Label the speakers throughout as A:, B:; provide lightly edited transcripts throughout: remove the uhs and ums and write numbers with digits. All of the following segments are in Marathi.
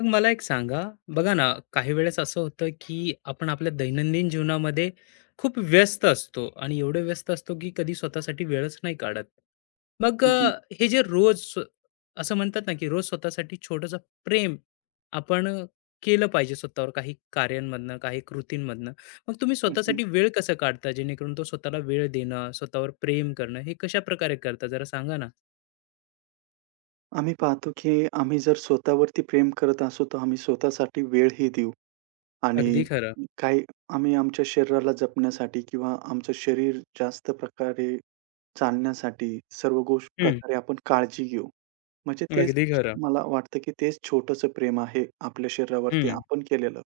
A: मग मला एक सांगा, बघा ना, काही वेळेस असं होतं, की आपण आपल्या दैनंदिन जीवनामध्ये खूप व्यस्त असतो आणि एवढे व्यस्त असतो, की कधी स्वतःसाठी वेळच नाही काढत. मग
B: हं,
A: अ,
B: हं.
A: हे जे रोज स्व असं म्हणतात ना, की रोज स्वतःसाठी छोटंसं प्रेम आपण अ, केलं पाहिजे स्वतःवर काही कार्यांमधनं, काही कृतींमधनं. मग तुम्ही
B: हं, हं.
A: स्वतःसाठी वेळ कसं काढता, जेणेकरून तो स्वतःला वेळ देणं, स्वतःवर प्रेम करणं, हे कशाप्रकारे करता जरा सांगा ना?
B: आम्ही पाहतो, की आम्ही जर स्वतःवरती प्रेम करत असू, तर आम्ही स्वतःसाठी वेळही देऊ आणि
A: अगदी खरं.
B: काही आम्ही आमच्या शरीराला जपण्यासाठी किंवा आमचं शरीर जास्त प्रकारे चालण्यासाठी सर्व गोष्ट
A: हं,
B: प्रकारे आपण काळजी घेऊ. म्हणजे तेच
A: अगदी खरं.
B: मला वाटतं, की तेच छोटंसं प्रेम आहे आपल्या शरीरावरती
A: हं.
B: आपण केलेलं.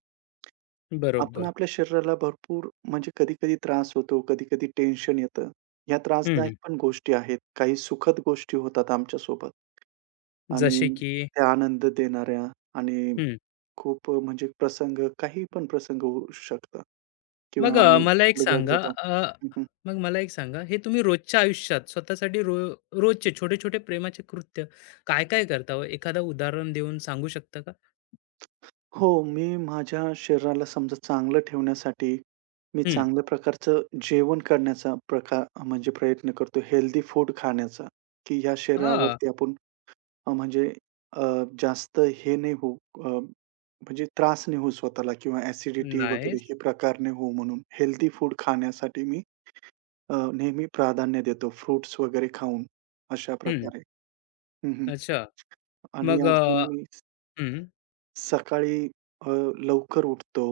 B: आपण
A: बरोबर.
B: आपल्या शरीराला भरपूर म्हणजे कधी-कधी त्रास होतो, कधी-कधी टेन्शन येतं. ह्या त्रासदायक
A: हं.
B: पण गोष्टी आहेत. काही सुखद गोष्टी होतात आमच्यासोबत आणि
A: जसे की
B: त्या आनंद देणाऱ्या आणि
A: हं.
B: खूप म्हणजे प्रसंग काही पण प्रसंग होऊ शकतात किंवा आम्ही
A: मला एक
B: कुठे जात
A: सांगा
B: जातो.
A: अ,
B: हं,
A: मग मला एक सांगा, हे तुम्ही रोजच्या आयुष्यात स्वतःसाठी रो रोजचे छोटे-छोटे प्रेमाचे कृत्य काय-काय करता हो? एखादं उदाहरण देऊन सांगू शकता का?
B: हो, मी माझ्या शरीराला समजा चांगलं ठेवण्यासाठी मी
A: हं.
B: चांगल्या प्रकारचं जेवण करण्याचा प्रकार म्हणजे प्रयत्न करतो. हेल्दी फूड खाण्याचा, की ह्या
A: हां.
B: शरीरावरती आपण अ, म्हणजे अ, जास्त हे नाही होऊ अ, म्हणजे त्रास नाही होऊ स्वतःला किंवा ॲसिडिटी वगैरे
A: नाईस.
B: हे प्रकार नाही होऊ म्हणून हेल्दी फूड खाण्यासाठी मी नेहमी प्राधान्य देतो फ्रुट्स वगैरे खाऊन अशा
A: हं.
B: प्रकारे. हं, हं.
A: अच्छा.
B: आणि
A: मग अ,
B: अजून मी
A: हं.
B: सकाळी अ, लवकर उठतो.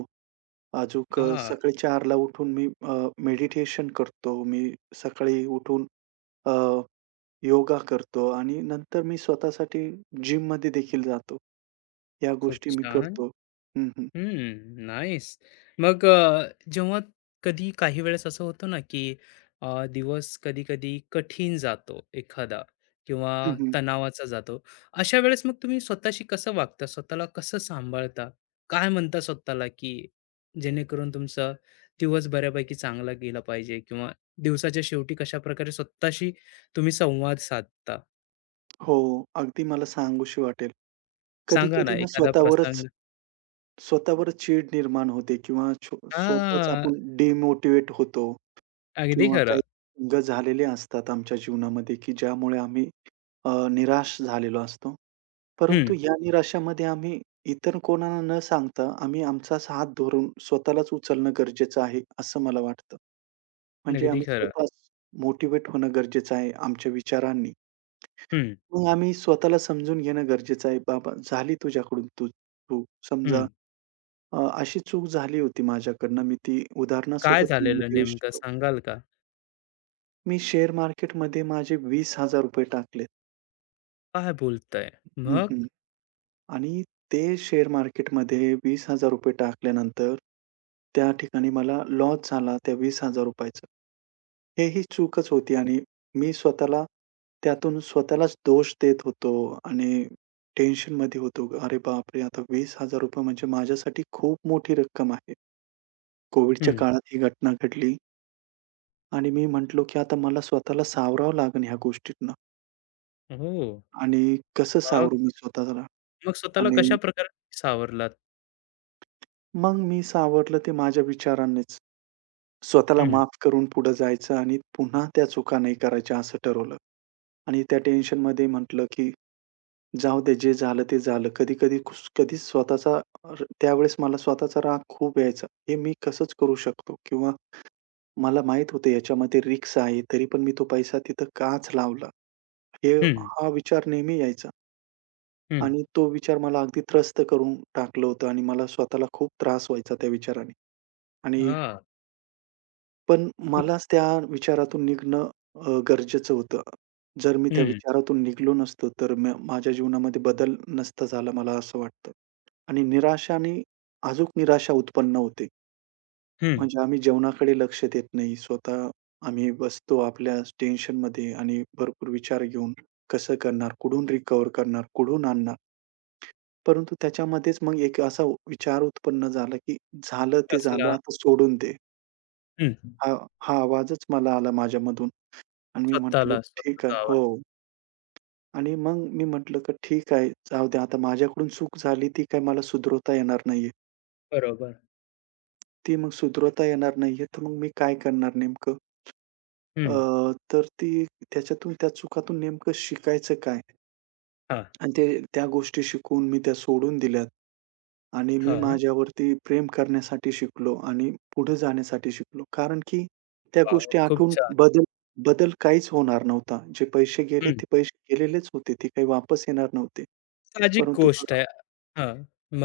A: हां.
B: सकाळी 4:00 उठून मी मेडिटेशन करतो. मी सकाळी उठून योगा करतो आणि नंतर मी स्वतःसाठी जिममध्ये देखील जातो. या
A: खूप
B: गोष्टी मी
A: छान.
B: करतो. हं, हं.
A: हम्म, नाईस. जेव्हा कधी काही वेळेस असं होतं ना, की दिवस कधी-कधी कठीण जातो एखादा किंवा
B: हं, हं.
A: तणावाचा जातो. अशा वेळेस मग तुम्ही स्वतःशी कसं वागता? स्वतःला कसं सांभाळता? काय म्हणता स्वतःला, की जेणेकरून तुमचा दिवस बऱ्यापैकी चांगला गेला पाहिजे किंवा दिवसाच्या शेवटी कशाप्रकारे स्वतःशी तुम्ही संवाद साधता?
B: हो, अगदी मला सांगूशी वाटेल.
A: सांगा ना
B: कधी-कधी ना
A: एखादा
B: स्वतःवरच
A: प्रसंग?
B: स्वतःवरच चीड निर्माण होते किंवा स्वतःच
A: हां,
B: आपण डिमोटिव्हेट होतो
A: अगदी
B: किंवा काही
A: खरं.
B: अंग झालेले असतात आमच्या जीवनामध्ये, की ज्यामुळे आम्ही निराश झालेलो असतो.
A: हं,
B: परंतु या निराशामध्ये आम्ही इतर कोणाला न सांगता आम्ही आमचाच हात धरून स्वतःलाच उचलणं गरजेचं आहे, असं मला वाटतं. म्हणजे
A: अगदी
B: आम्ही
A: खरं.
B: स्वतःच मोटिव्हेट होणं गरजेचं आहे आमच्या विचारांनी.
A: हं.
B: मग आम्ही स्वतःला समजून घेणं गरजेचं आहे. "बाबा झाली तुझ्याकडून तू चूक. समजा
A: हं.
B: अशी चूक झाली होती माझ्याकडनं." मी ती
A: काय
B: उदाहरणासोबत तुम्हाला
A: झालेलं
B: देऊ
A: नेमकं
B: शकतो.
A: सांगाल का?
B: मी शेअर मार्केटमध्ये माझे ₹20,000 टाकलेत.
A: काय बोलताय?
B: हं,
A: मग?
B: हं. आणि ते शेअर मार्केटमध्ये ₹20,000 टाकल्यानंतर, त्या ठिकाणी मला लॉस झाला त्या ₹20,000 ही चूकच होती आणि मी स्वतःला त्यातून स्वतःलाच दोष देत होतो आणि टेन्शनमध्ये होतो. अरे बापरे! आता ₹20,000 म्हणजे माझ्यासाठी खूप मोठी रक्कम आहे. कोविडच्या
A: हं.
B: काळात ही घटना घडली आणि मी म्हटलो, की आता मला स्वतःला सावरावं लागेल ह्या गोष्टीतनं
A: ओह!
B: आणि कसं
A: मग
B: सावरू मी स्वतःला
A: मग स्वतःला
B: आणि
A: कशा प्रकारे सावरलात?
B: मग मी सावरलं ते माझ्या विचारांनीच. स्वतःला
A: हं,
B: माफ करून पुढे जायचं आणि पुन्हा त्या चुका नाही करायच्या असं ठरवलं. आणि त्या टेन्शनमध्ये म्हटलं, की जाऊ दे जे झालं ते झालं. कधी-कधी कधीच स्वतःचा र त्यावेळेस मला स्वतःचा राग खूप यायचा. हे मी कसंच करू शकतो? किंवा मला माहीत होतं याच्यामध्ये रिस्क आहे, तरी पण मी तो पैसा तिथं काच लावला? हे
A: हं,
B: हा विचार नेहमी यायचा
A: हं.
B: आणि तो विचार मला अगदी त्रस्त करून टाकलं होतं आणि मला स्वतःला खूप त्रास व्हायचा त्या विचाराने. आणि
A: हां.
B: पण
A: हं,
B: मलाच त्या विचारातून निघणं गरजेचं होतं. जर मी त्या
A: हं,
B: विचारातून निघालो नसतो, तर माझ्या जीवनामध्ये बदल नसता झाला, मला असं वाटतं. आणि निराशाने निराशा उत्पन्न होते. म्हणजे आम्ही जेवणाकडे लक्ष देत नाही. आम्ही बसतो आपल्या टेन्शनमध्ये आणि भरपूर विचार घेऊन, कसं करणार? कुठून रिकव्हर करणार? कुठून आणणार? परंतु त्याच्यामध्येच मग एक असा विचार उत्पन्न झाला, की झालं ते झालं,
A: कसला?
B: आता सोडून दे.
A: हं.
B: हा हा आवाजच मला आला माझ्यामधून. आणि मी म्हटलं,
A: स्वतःला,
B: "ठीक आहे."
A: स्वतःचा आवाज.
B: हो. आणि मग मी म्हटलं, की "ठीक आहे, जाऊ दे आता माझ्याकडून चूक झाली ती काही मला सुधरवता येणार नाहीये.
A: बरोबर.
B: ती मग सुधरवता येणार नाहीये, तर मग मी काय करणार नेमकं?" अ,
A: हं.
B: तर ती त्याच्यातून त्या चुकातून नेमकं शिकायचं काय?
A: हां,
B: आणि ते त्या गोष्टी शिकून मी त्या सोडून दिल्यात आणि मी
A: हां.
B: माझ्यावरती प्रेम करण्यासाठी शिकलो आणि पुढे जाण्यासाठी शिकलो. कारण की त्या
A: वॉव!
B: गोष्टी
A: खूप
B: आठवून
A: छान.
B: बदल बदल काहीच होणार नव्हता. जे पैसे गेले,
A: हं.
B: ते पैसे गेलेलेच होते. ते काही वापस येणार नव्हते.
A: साहजिक
B: परंतु
A: गोष्ट
B: मला
A: आहे. हां.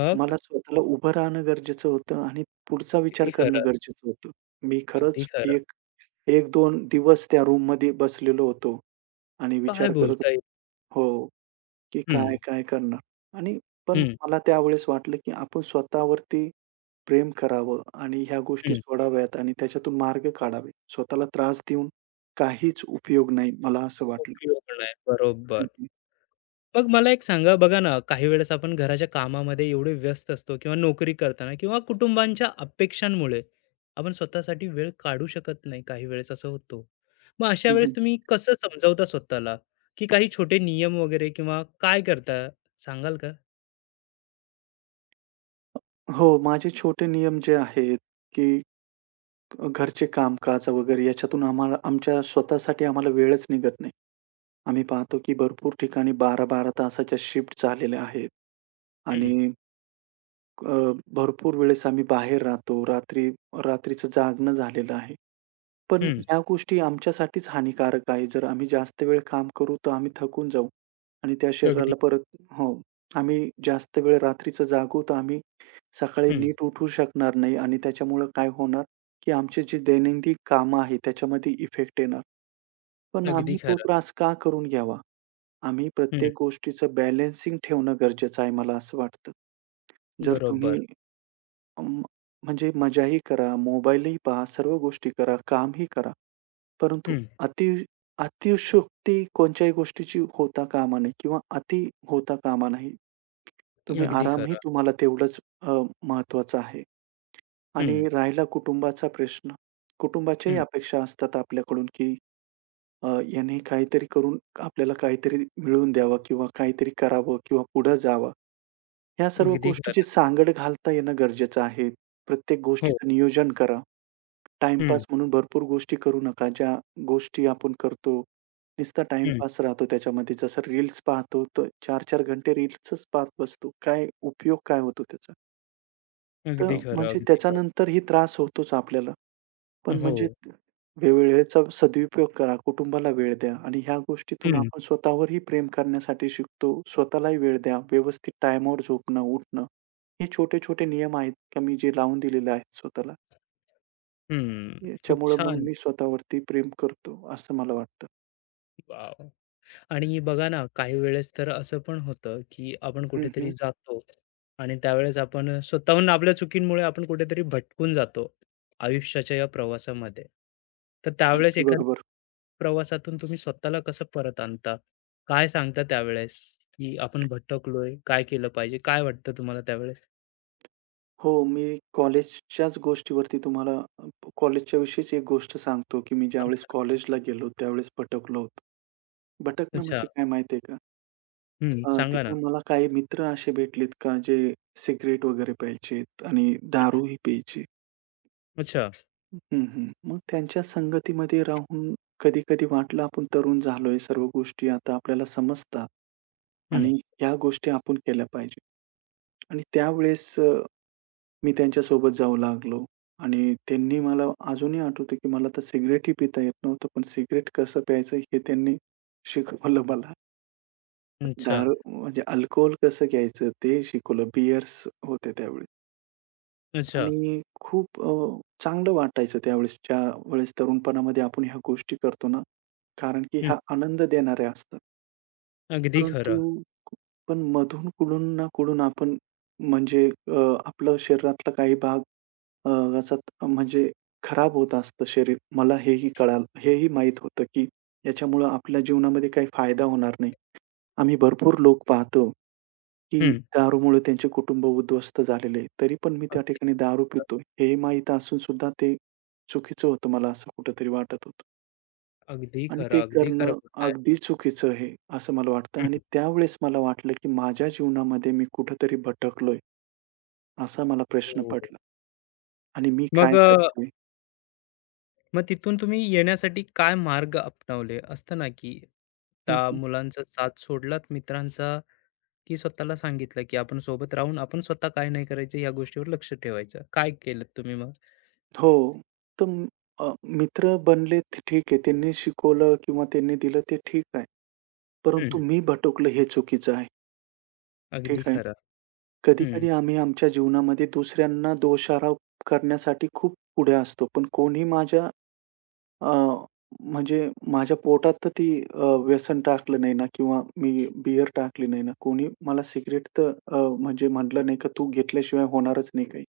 A: मग?
B: मला स्वतःला उभं राहणं गरजेचं होतं आणि पुढचा विचार
A: अगदी
B: करणं
A: खरं,
B: गरजेचं होतं. मी
A: अगदी
B: खरंच
A: खरं.
B: एक 1-2 दिवस त्या रूममध्ये बसलेलो होतो आणि
A: काय
B: विचार करत
A: बोलताय?
B: हो. की
A: हं,
B: काय, काय करणार? आणि पण
A: हं,
B: मला त्यावेळेस वाटलं, की आपण स्वतःवरती प्रेम करावं आणि ह्या गोष्टी
A: हं.
B: सोडाव्यात आणि त्याच्यातून मार्ग काढावे. स्वतःला त्रास देऊन काहीच उपयोग नाही, मला असं वाटलं.
A: उपयोग नाही.
B: हं,
A: बरोबर.
B: हं.
A: मग मला एक सांगा, बघा ना, काही वेळेस आपण घराच्या कामामध्ये एवढे व्यस्त असतो किंवा नोकरी करताना किंवा कुटुंबांच्या अपेक्षांमुळे आपण स्वतःसाठी वेळ काढू शकत नाही. काही वेळेस असं होतो. मग अशा
B: हं,
A: वेळेस
B: हं.
A: तुम्ही कसं समजावता स्वतःला, की काही छोटे नियम वगैरे किंवा काय करता सांगाल का?
B: हो, माझे छोटे नियम जे आहेत, की घरचे कामकाज वगैरे याच्यातून आम्हाला आमच्या स्वतःसाठी आम्हाला वेळच निघत नाही. आम्ही पाहतो, की भरपूर ठिकाणी 12-12 तासाच्या शिफ्ट झालेल्या आहेत
A: हं,
B: आणि भरपूर वेळेस आम्ही बाहेर राहतो. रात्रीचं जागणं झालेलं आहे. पण
A: हं.
B: ह्या गोष्टी आमच्यासाठीच हानिकारक आहे. जर आम्ही जास्त वेळ काम करू, तर आम्ही थकून जाऊ आणि त्या
A: अगदी.
B: शरीराला परत हो. आम्ही जास्त वेळ रात्रीचं जागू, तर आम्ही सकाळी
A: हं.
B: नीट उठू शकणार नाही आणि त्याच्यामुळं काय होणार, की आमचे जे दैनंदिन कामं आहे, त्याच्यामध्ये इफेक्ट येणार. पण
A: अगदी
B: आम्ही तो
A: खरं.
B: त्रास का करून घ्यावा? आम्ही
A: हं.
B: प्रत्येक गोष्टीचं बॅलन्सिंग ठेवणं गरजेचं आहे, मला असं वाटतं. जर तुम्ही
A: बरोबर.
B: अं, म्हणजे मजाही करा, मोबाईलही पहा, सर्व गोष्टी करा, कामही करा. परंतु
A: हं.
B: अति अतिशयोक्ती कोणत्याही गोष्टीची होता कामा नये किंवा अति होता कामा नये. तुम्ही
A: अगदी
B: आरामही
A: खरं.
B: तुम्हाला तेवढंच महत्त्वाचा आहे आणि
A: हं,
B: राहिला कुटुंबाचा प्रश्न. कुटुंबाच्याही
A: हं.
B: अपेक्षा असतात आपल्याकडून, की याने काहीतरी करून आपल्याला काहीतरी मिळवून द्यावं किंवा काहीतरी करावं किंवा पुढे जावं. ह्या सर्व
A: अगदी
B: गोष्टीची
A: खरं.
B: सांगड घालता येणं गरजेचं आहे. प्रत्येक
A: हो.
B: गोष्टीचं नियोजन करा.
A: हं,
B: टाईमपास म्हणून भरपूर गोष्टी करू नका. ज्या गोष्टी आपण करतो, नुसता
A: हं.
B: टाईमपास राहतो त्याच्यामध्ये. जसं रील्स पाहतो, तर 4-4 घंटे रील्सच पाहत बसतो. काय उपयोग काय होतो त्याचा? तर
A: अगदी खरं,
B: म्हणजे
A: अगदी खरं.
B: त्याच्यानंतरही त्रास होतोच आपल्याला. पण
A: हो.
B: म्हणजे वेळेचा सदुपयोग करा, कुटुंबाला वेळ द्या आणि ह्या गोष्टीतून
A: हं,
B: आपण स्वतःवरही प्रेम करण्यासाठी शिकतो. स्वतःलाही वेळ द्या. व्यवस्थित टाईमावर झोपणं, उठणं. हे छोटे-छोटे नियम आहेत का मी जे लावून दिलेले आहेत स्वतःला.
A: हं. खूप
B: याच्यामुळं मग
A: छान.
B: मी स्वतःवरती प्रेम करतो असं मला वाटतं.
A: वॉव! आणि बघा ना, काही वेळेस तर असं पण होतं, की आपण
B: हं,
A: कुठेतरी
B: हं.
A: जातो आणि त्यावेळेस आपण स्वतःहून आपल्या चुकींमुळे आपण कुठेतरी भटकून जातो, आयुष्याच्या या प्रवासामध्ये. तर त्यावेळेस
B: अगदी
A: एखाद्या
B: बरोबर.
A: प्रवासातून तुम्ही स्वतःला कसं परत आणता? काय सांगता त्यावेळेस, की आपण भटकलोय, काय केलं पाहिजे? काय वाटतं तुम्हाला त्यावेळेस?
B: हो, मी कॉलेजच्याच गोष्टीवरती तुम्हाला अ, कॉलेजच्या विषयीच एक गोष्ट सांगतो, की मी ज्यावेळेस
A: सांगता का?
B: कॉलेजला गेलो त्यावेळेस भटकलो होतो. भटकणं
A: अच्छा.
B: म्हणजे काय माहिती आहे का?
A: हं. सांगा ना.
B: तिथून मला काही मित्र असे भेटलेत का जे सिगारेट वगैरे प्यायचेत आणि दारूही प्यायचे.
A: अच्छा.
B: हं, हं. मग त्यांच्या संगतीमध्ये राहून कधी-कधी वाटलं आपण तरुण झालोय, सर्व गोष्टी आता आपल्याला समजतात
A: हं.
B: आणि ह्या गोष्टी आपण केल्या पाहिजे. आणि त्यावेळेस मी त्यांच्यासोबत जाऊ लागलो आणि त्यांनी मला अजूनही आठवतं, की मला तर सिगारेटही पिता येत नव्हतं. पण सिगारेट कसं प्यायचं हे त्यांनी शिकवलं मला.
A: अच्छा.
B: दारू म्हणजे अल्कोहोल कसं घ्यायचं ते शिकवलं. बिअर्स होते त्यावेळेस
A: अच्छा.
B: आणि खूप चांगलं वाटायचं त्यावेळेस. ज्यावेळेस तरुणपणामध्ये आपण ह्या गोष्टी करतो ना, कारण की
A: हं.
B: ह्या आनंद देणाऱ्या असतात.
A: अगदी
B: परंतु
A: खरं.
B: पण मधून कुठून ना कुठून आपण म्हणजे अ, आपलं शरीरातला काही भाग अ, असा त- म्हणजे खराब होत असतं शरीर. मला हेही कळालं हेही माहीत होतं, की याच्यामुळं आपल्या जीवनामध्ये काही फायदा होणार नाही. आम्ही भरपूर लोक पाहतो, की
A: हं.
B: दारूमुळे त्यांचे कुटुंब उद्ध्वस्त झालेले आहे. तरी पण मी त्या
A: अगदी.
B: ठिकाणी दारू पितो हे माहीत असून सुद्धा ते चुकीचं होतं. मला असं कुठेतरी वाटत होतं.
A: अगदी
B: आणि
A: खरं,
B: ते
A: अगदी खरं
B: करणं
A: बोलताय.
B: अगदी चुकीचं आहे, असं मला वाटतं आणि
A: हं,
B: त्यावेळेस मला वाटलं, की माझ्या जीवनामध्ये मी कुठेतरी भटकलोय, असा मला प्रश्न
A: हो.
B: पडला आणि मी
A: मग
B: काय
A: अ,
B: करतोय?
A: मग तिथून तुम्ही येण्यासाठी काय मार्ग अपनावले? असतं ना, की
B: हं,
A: त्या
B: हं.
A: मुलांचा साथ सोडलात, मित्रांचा, की स्वतःला सांगितलं, की आपण सोबत राहून आपण स्वतः काय नाही करायचं या गोष्टीवर लक्ष ठेवायचं. काय केलंत तुम्ही मग?
B: हो. तर म- अ, मित्र बनले ते ठीक आहे. त्यांनी शिकवलं किंवा त्यांनी दिलं ते ठीक आहे. परंतु
A: हं,
B: मी भटकलो हे चुकीचं आहे. ठीक
A: अगदी
B: आहे.
A: खरं. हं,
B: कधी-कधी आम्ही आमच्या जीवनामध्ये दुसऱ्यांना दोषारोप करण्यासाठी खूप पुढे असतो. पण कोणी माझ्या अ, म्हणजे माझ्या पोटात तर ती व्यसन टाकलं नाही ना किंवा मी बिअर टाकली नाही ना. कोणी मला सिगारेट तर अ, म्हणजे म्हटलं नाही का, "तू घेतल्याशिवाय होणारच नाही काही."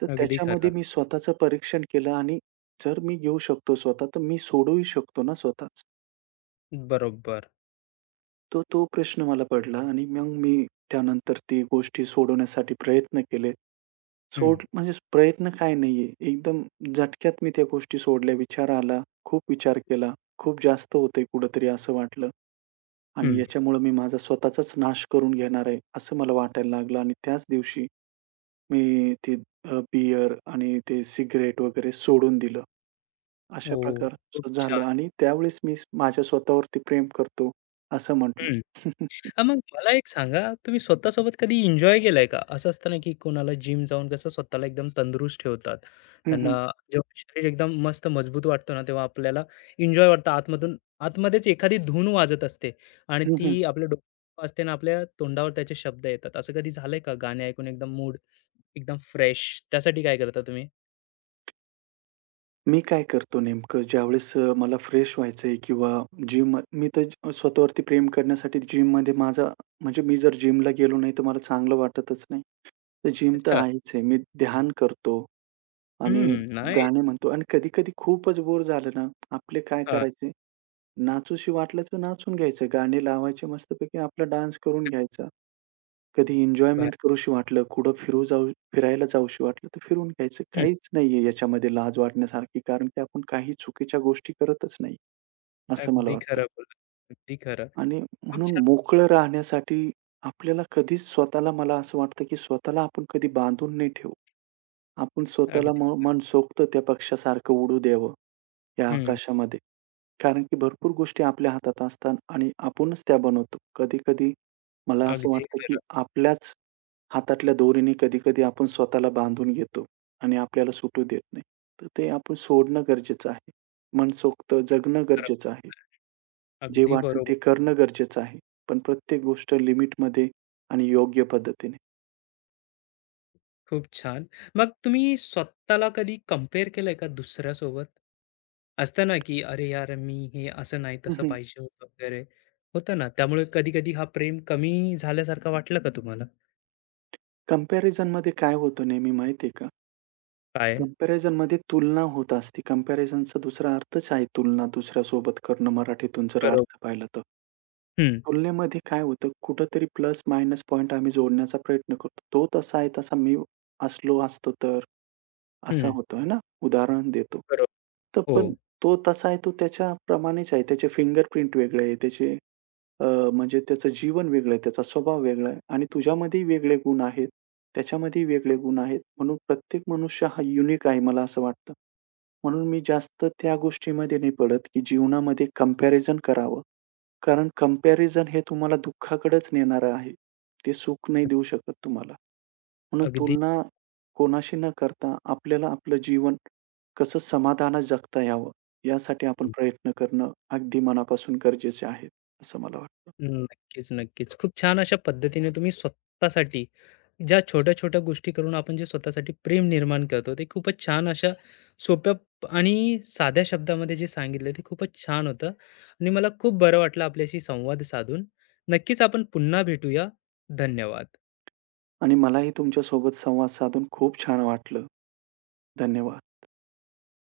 B: तर
A: अगदी
B: त्याच्यामध्ये
A: खरं.
B: मी स्वतःचं परीक्षण केलं आणि जर मी घेऊ शकतो स्वतः, तर मी सोडूही शकतो ना स्वतःच.
A: बरोबर.
B: तर तो प्रश्न मला पडला आणि मग मी त्यानंतर ती गोष्टी सोडवण्यासाठी प्रयत्न केले.
A: हं,
B: सोड म्हणजे प्रयत्न काय नाहीये. एकदम झटक्यात मी त्या गोष्टी सोडल्या. विचार आला, खूप विचार केला. खूप जास्त होतंय कुठेतरी असं वाटलं आणि
A: हं.
B: याच्यामुळे मी माझा स्वतःचाच नाश करून घेणार आहे, असं मला वाटायला लागलं आणि त्याच दिवशी मी ते बिअर आणि ते सिगारेट वगैरे सोडून दिलं. अशा
A: हो, खूप
B: प्रकारचं झालं
A: छान.
B: आणि त्यावेळेस मी माझ्या स्वतःवरती प्रेम करतो, असं म्हटलं.
A: हं. हां, मग मला एक सांगा, तुम्ही स्वतःसोबत कधी एन्जॉय केलाय का? असं असतं ना, की कोणाला जिम जाऊन कसं स्वतःला एकदम तंदुरुस्त ठेवतात.
B: हं,
A: त्यांना
B: हं.
A: जेव्हा शरीर एकदम मस्त मजबूत वाटतं ना, तेव्हा आपल्याला एन्जॉय वाटतं. आतमध्येच एखादी धून वाजत असते आणि
B: हं,
A: ती
B: हं.
A: आपल्या डोक्यात वाजते आणि आपल्या तोंडावर त्याचे शब्द येतात. असं कधी झालंय का? गाणे ऐकून एकदम मूड एकदम फ्रेश. त्यासाठी काय करता तुम्ही?
B: मी काय करतो नेमकं ज्यावेळेस मला फ्रेश व्हायचंय किंवा जिम मी तर ज स्वतःवरती प्रेम करण्यासाठी जिममध्ये माझा म्हणजे मी जर जिमला गेलो नाही तर मला चांगलं वाटतच नाही. तर जिम तर
A: अच्छा.
B: आहेच आहे. मी ध्यान करतो आणि
A: हं, नाईस.
B: गाणे म्हणतो आणि कधी-कधी खूपच बोर झालं ना, आपले काय
A: हां,
B: करायचे नाचूशी वाटलं तर नाचून घ्यायचं. गाणे लावायचे मस्तपैकी आपला डान्स करून घ्यायचा. कधी
A: भा
B: एन्जॉयमेंट करूशी वाटलं, कुठं फिरू जाऊ फिरायला जाऊशी वाटलं, तर फिरून घ्यायचं.
A: हं,
B: काहीच नाहीये याच्यामध्ये लाज वाटण्यासारखी, कारण की आपण काही चुकीच्या गोष्टी करतच नाही, असं मला
A: अगदी
B: वाटतं.
A: खरं बोललात. अगदी खरं.
B: आणि
A: खूप
B: म्हणून
A: छान.
B: मोकळं राहण्यासाठी आपल्याला कधीच स्वतःला मला असं वाटतं, की स्वतःला आपण कधी बांधून नाही ठेवू. आपण स्वतःला
A: अगदी.
B: मनसोक्त त्या पक्षासारखं उडू द्यावं, या
A: हं,
B: आकाशामध्ये. कारण की भरपूर गोष्टी आपल्या हातात असतात आणि आपणच त्या बनवतो. कधी-कधी मला असं
A: अगदी
B: वाटतं की
A: खरं.
B: आपल्याच हातातल्या दोरीने कधी-कधी आपण स्वतःला बांधून घेतो आणि आपल्याला सुटू देत नाही. तर ते आपण सोडणं गरजेचं आहे. मनसोक्त
A: किती
B: जगणं
A: फरक
B: गरजेचं आहे.
A: पडतोय.
B: जे
A: अगदी
B: वाटेल
A: बरोबर.
B: ते करणं गरजेचं आहे. पण प्रत्येक गोष्ट लिमिटमध्ये आणि योग्य पद्धतीने.
A: खूप छान. मग तुम्ही स्वतःला कधी कंपेअर केलंय का दुसऱ्यासोबत? असतं ना, की "अरे यार, मी हे असं नाही,
B: हं,
A: तसं
B: हं.
A: पाहिजे होतं," वगैरे होतं ना. त्यामुळे कधी-कधी हा प्रेम कमी झाल्यासारखा वाटला का तुम्हाला?
B: काय होतं नेहमी माहिती का?
A: काय?
B: कंपॅरिझनमध्ये तुलना होत असते. कंपॅरिझनचा दुसरा अर्थच आहे तुलना दुसऱ्यासोबत करणं मराठीतून जर
A: बरोबर.
B: अर्थ पाहिला तर.
A: हं,
B: तुलनेमध्ये काय होतं, कुठेतरी प्लस मायनस पॉइंट आम्ही जोडण्याचा प्रयत्न करतो. तो तसा आहे तसा मी असलो असतो तर? असा
A: हं.
B: होतो आहे ना, उदाहरण देतो.
A: बरोबर.
B: तर
A: हो,
B: पण तो तसा आहे, तो त्याच्याप्रमाणेच आहे. त्याचे फिंगरप्रिंट वेगळे आहे, त्याचे अ, म्हणजे त्याचं जीवन वेगळं आहे, त्याचा स्वभाव वेगळा आहे आणि तुझ्यामध्येही वेगळे गुण आहेत, त्याच्यामध्येही वेगळे गुण आहेत. म्हणून प्रत्येक मनुष्य हा युनिक आहे, मला असं वाटतं. म्हणून मी जास्त त्या गोष्टीमध्ये नाही पडत, की जीवनामध्ये कम्पॅरिझन करावं. कारण कंपॅरिझन हे तुम्हाला दुःखाकडेच नेणारं आहे. ते सुख नाही देऊ शकत तुम्हाला. म्हणून
A: अगदी.
B: तुलना कोणाशी न करता आपल्याला आपलं जीवन कसं समाधानात जगता यावं, यासाठी आपण प्रयत्न करणं अगदी मनापासून गरजेचे आहे, असं मला वाटतं.
A: हं, नक्कीच, नक्कीच. खूप छान अशा पद्धतीने तुम्ही स्वतःसाठी ज्या छोट्या-छोट्या गोष्टी करून आपण जे स्वतःसाठी प्रेम निर्माण करतो, ते खूपच छान अशा सोप्या आणि साध्या शब्दामध्ये जे सांगितलं ते खूपच छान होतं आणि मला खूप बरं वाटलं आपल्याशी संवाद साधून. नक्कीच आपण पुन्हा भेटूया. धन्यवाद.
B: आणि मलाही तुमच्यासोबत संवाद साधून खूप छान वाटलं. धन्यवाद.